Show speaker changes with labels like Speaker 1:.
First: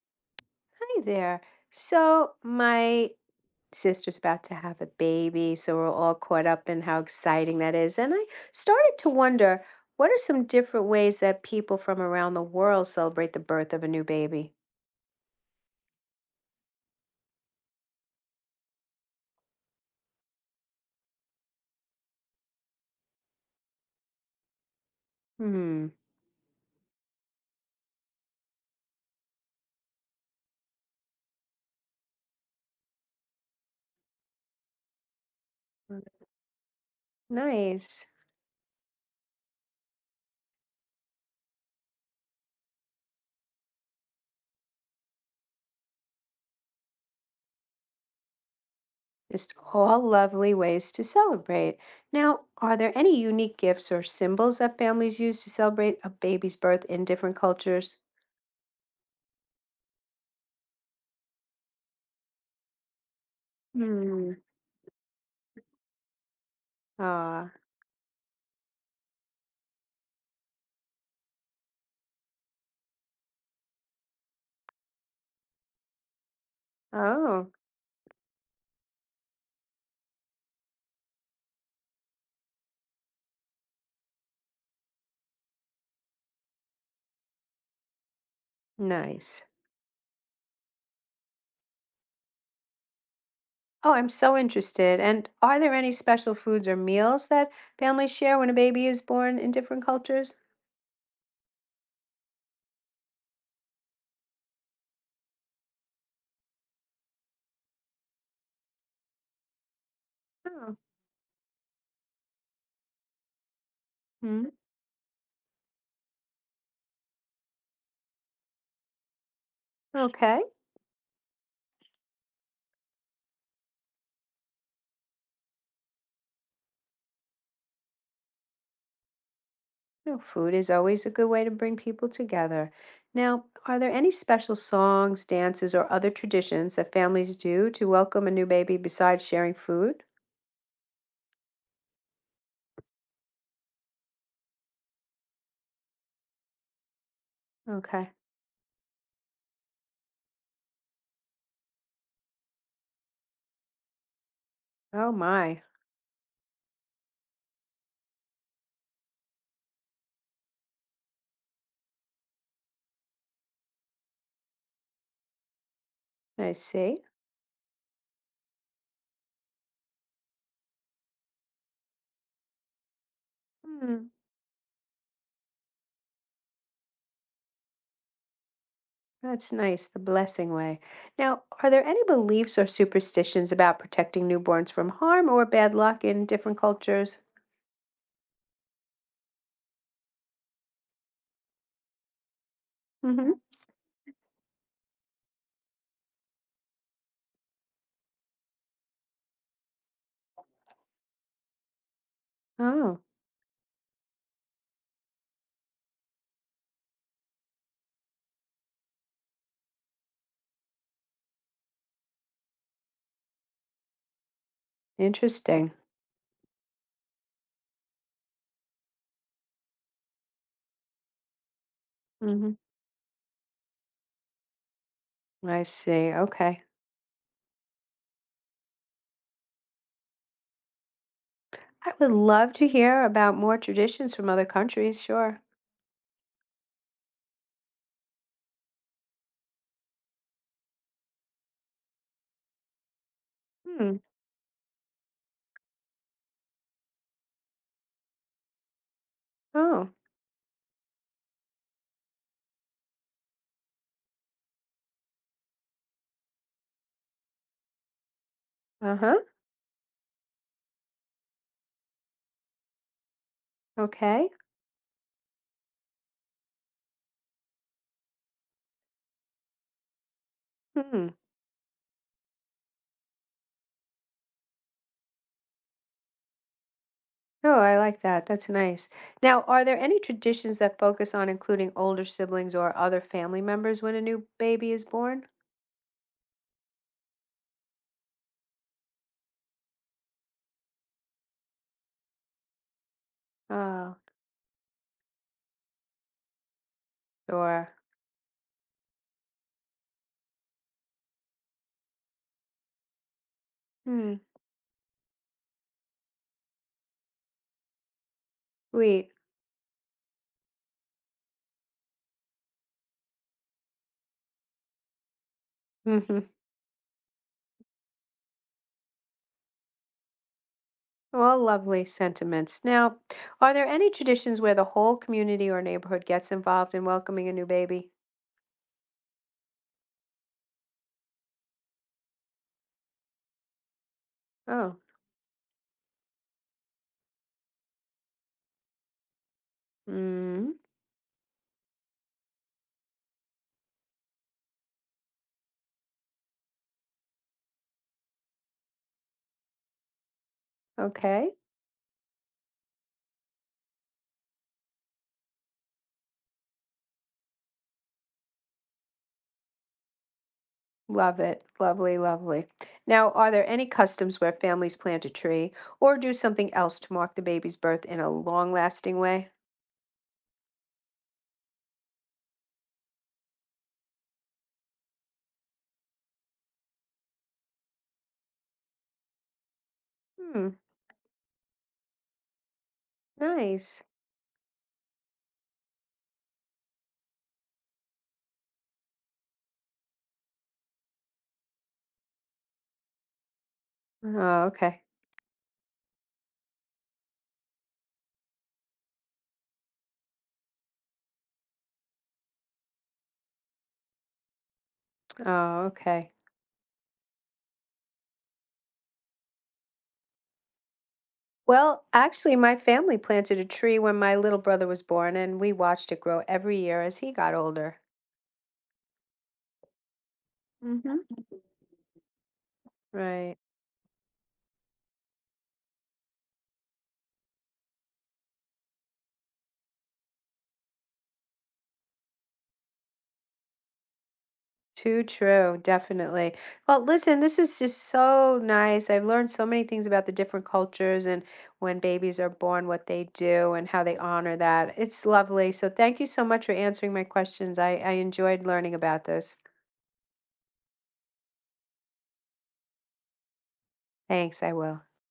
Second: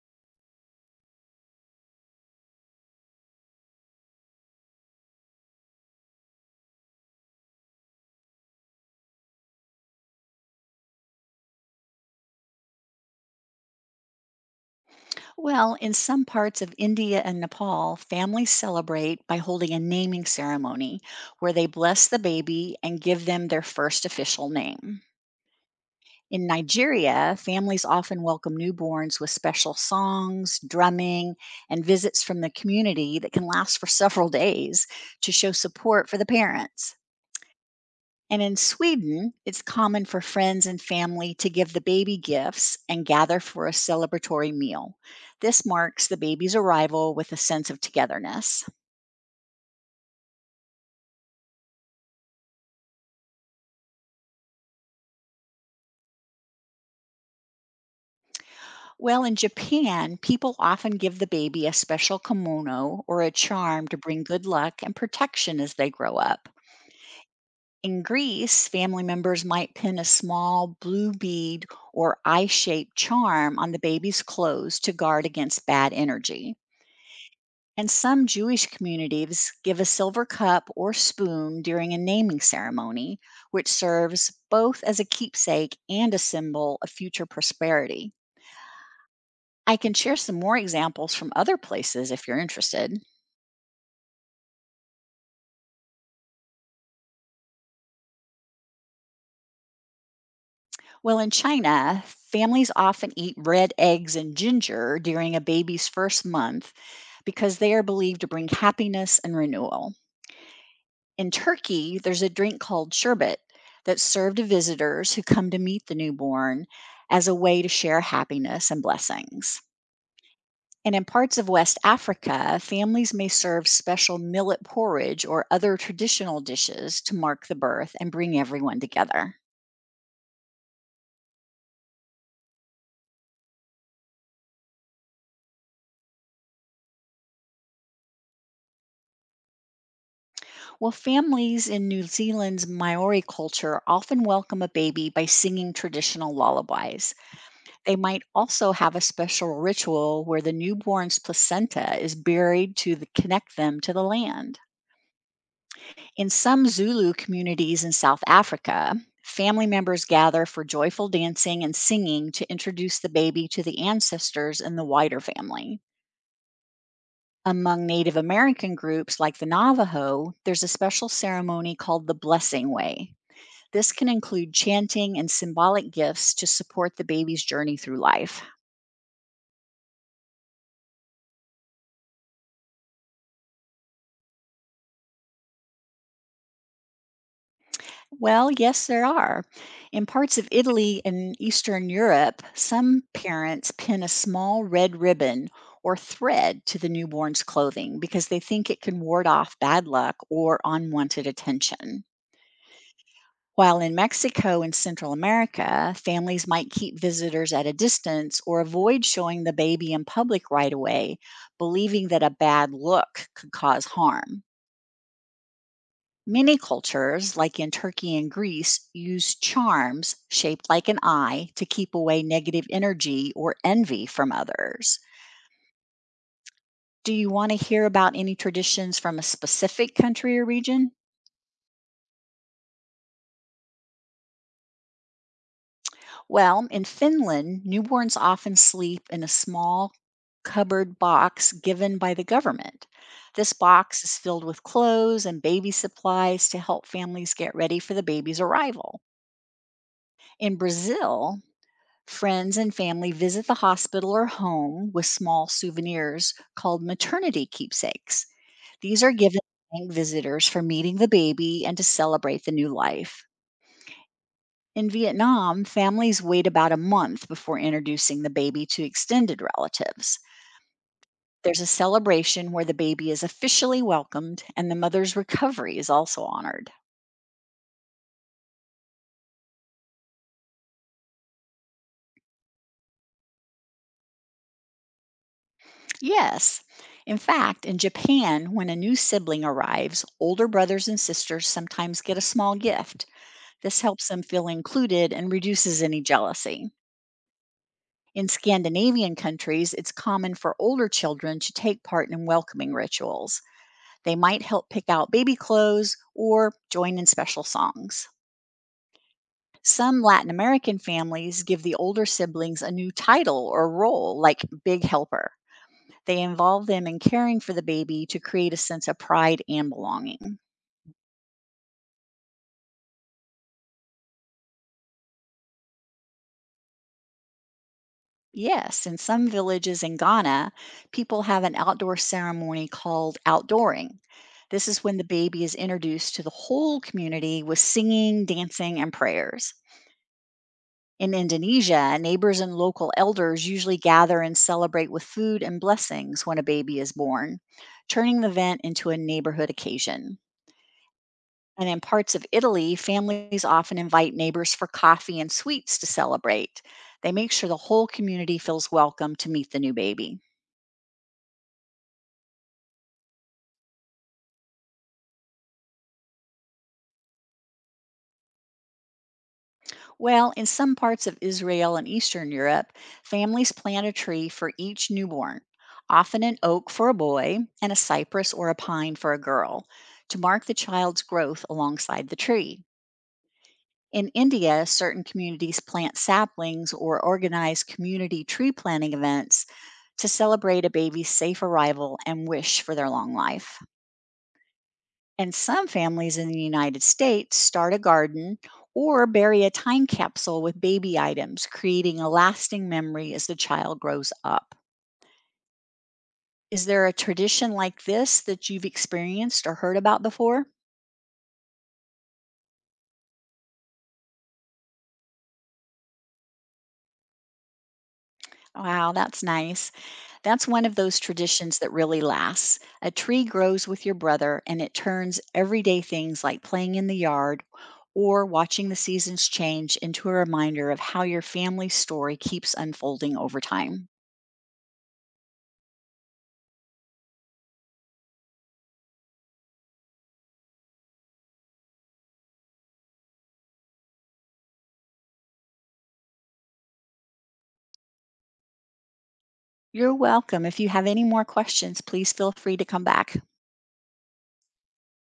Speaker 1: Hi there. So, my sister's about to have a baby, so we're all caught up in how exciting that is. And I started to wonder, what are some different ways that people from around the world celebrate the birth of a new baby?
Speaker 2: Well, in some parts of India and Nepal, families celebrate by holding a naming ceremony where they bless the baby and give them their first official name.
Speaker 1: Hmm,
Speaker 2: In Nigeria, families often welcome newborns with special songs, drumming, and visits from the community that can last for several days to show support for the parents.
Speaker 1: nice.
Speaker 2: And in Sweden, it's common for friends and family to give the baby gifts and gather for a celebratory meal. This marks the baby's arrival with a sense of togetherness.
Speaker 1: Just all lovely ways to celebrate. Now, are there any unique gifts or symbols that families use to celebrate a baby's birth in different cultures?
Speaker 2: Well, in Japan, people often give the baby a special kimono or a charm to bring
Speaker 1: Hmm.
Speaker 2: good luck and protection as they grow up.
Speaker 1: Ah,
Speaker 2: In Greece, family members might pin a small blue bead or eye shaped charm on the baby's clothes to guard against bad energy.
Speaker 1: oh,
Speaker 2: And some Jewish communities give a silver cup or spoon during a naming ceremony, which serves both as a keepsake and a symbol of future prosperity.
Speaker 1: nice.
Speaker 2: I can share some more examples from other places if you're interested.
Speaker 1: Oh, I'm so interested. And are there any special foods or meals that families share when a baby is born in different cultures?
Speaker 2: Well, in China, families often eat red eggs and ginger during a baby's first month because they are believed to bring happiness and renewal.
Speaker 1: Oh,
Speaker 2: In Turkey, there's a drink called sherbet that's served to
Speaker 1: hmm.
Speaker 2: visitors who come to meet the newborn as a way to share happiness and blessings.
Speaker 1: Okay.
Speaker 2: And in parts of West Africa, families may serve special millet porridge or other traditional dishes to mark the birth and bring everyone together.
Speaker 1: No, food is always a good way to bring people together. Now, are there any special songs, dances, or other traditions that families do to welcome a new baby besides sharing food?
Speaker 2: Well, families in New Zealand's Maori culture often welcome a baby by singing traditional lullabies. They
Speaker 1: Okay.
Speaker 2: might also have a special ritual where the newborn's placenta is buried to connect them to the land.
Speaker 1: Oh my,
Speaker 2: In some Zulu communities in South Africa, family members gather for joyful dancing and singing to introduce the baby to the ancestors and the wider family.
Speaker 1: I see.
Speaker 2: Among Native American groups like the Navajo, there's a special ceremony called the Blessing Way. This can
Speaker 1: Hmm.
Speaker 2: include chanting and symbolic gifts to support the baby's journey through life.
Speaker 1: That's nice, the blessing way. Now, are there any beliefs or superstitions about protecting newborns from harm or bad luck in different cultures?
Speaker 2: Well, yes, there are. In parts of Italy and Eastern Europe, some
Speaker 1: Hmm.
Speaker 2: parents pin a small red ribbon or thread to the newborn's clothing because they think it can ward off bad luck or unwanted attention.
Speaker 1: Oh,
Speaker 2: While in Mexico and Central America, families might keep visitors at a distance or avoid showing the baby in public right away, believing that a bad look could cause harm.
Speaker 1: interesting.
Speaker 2: Many cultures, like in Turkey and Greece, use charms shaped like an eye to keep away
Speaker 1: Hmm.
Speaker 2: negative energy or envy from others.
Speaker 1: I see. Okay.
Speaker 2: Do you want to hear about any traditions from a specific country or region?
Speaker 1: I would love to hear about more traditions from other countries, sure.
Speaker 2: Well, in Finland, newborns often sleep in a small cupboard box given by the government. This
Speaker 1: Hmm.
Speaker 2: box is filled with clothes and baby supplies to help families get ready for the baby's arrival.
Speaker 1: Oh,
Speaker 2: In Brazil, friends and family visit the hospital or home with small souvenirs called maternity keepsakes. These are
Speaker 1: uh-huh.
Speaker 2: given to thank visitors for meeting the baby and to celebrate the new life.
Speaker 1: Okay.
Speaker 2: In Vietnam, families wait about a month before introducing the baby to extended relatives.
Speaker 1: Hmm.
Speaker 2: There's a celebration where the baby is officially welcomed and the mother's recovery is also honored.
Speaker 1: Oh, I like that. That's nice. Now, are there any traditions that focus on including older siblings or other family members when a new baby is born?
Speaker 2: Yes. In fact, in Japan, when a new sibling arrives, older brothers and sisters sometimes get a small gift. This
Speaker 1: Oh,
Speaker 2: helps them feel included and reduces any jealousy.
Speaker 1: sure.
Speaker 2: In Scandinavian countries, it's common for older children to take part in welcoming rituals. They might help pick out baby clothes or join in special songs.
Speaker 1: Sweet.
Speaker 2: Some Latin American families give the older siblings a new title or role, like big helper.
Speaker 1: Hmm.
Speaker 2: They involve them in caring for the baby to create a sense of pride and belonging.
Speaker 1: All lovely sentiments. Now, are there any traditions where the whole community or neighborhood gets involved in welcoming a new baby?
Speaker 2: Yes, in some villages in Ghana, people have an outdoor ceremony called outdooring. This
Speaker 1: Oh,
Speaker 2: is when the baby is introduced to the whole community with singing, dancing, and prayers.
Speaker 1: mm,
Speaker 2: In Indonesia, neighbors and local elders usually gather and celebrate with food and blessings when a baby is born, turning the event into a neighborhood occasion.
Speaker 1: okay.
Speaker 2: And in parts of Italy, families often invite neighbors for coffee and sweets to celebrate. They make sure the whole community feels welcome to meet the new baby.
Speaker 1: Love it. Lovely, lovely. Now, are there any customs where families plant a tree or do something else to mark the baby's birth in a long-lasting way?
Speaker 2: Well, in some parts of Israel and Eastern Europe, families plant a tree for each newborn, often an oak for a boy and a cypress or a pine for a girl, to mark
Speaker 1: Hmm,
Speaker 2: the child's growth alongside the tree.
Speaker 1: nice.
Speaker 2: In India, certain communities plant saplings or organize community tree planting events to celebrate a baby's safe arrival and wish for their long life.
Speaker 1: Oh, okay.
Speaker 2: And some families in the United States start a garden or bury a time capsule with baby items, creating a lasting memory as the child grows up.
Speaker 1: Oh, okay.
Speaker 2: Is there a tradition like this that you've experienced or heard about before?
Speaker 1: Well, actually, my family planted a tree when my little brother was born, and we watched it grow every year as he got older.
Speaker 2: Wow, that's nice. That's one of those
Speaker 1: Mhm.
Speaker 2: traditions that really lasts. A tree
Speaker 1: Right.
Speaker 2: grows with your brother and it turns everyday things like playing in the yard or watching the seasons change into a reminder of how your family's story keeps unfolding over time.
Speaker 1: Too true, definitely. Well, listen, this is just so nice. I've learned so many things about the different cultures and when babies are born, what they do and how they honor that. It's lovely. So thank you so much for answering my questions. I enjoyed learning about this.
Speaker 2: You're welcome. If you have any more questions, please feel free to come back.
Speaker 1: Thanks, I will.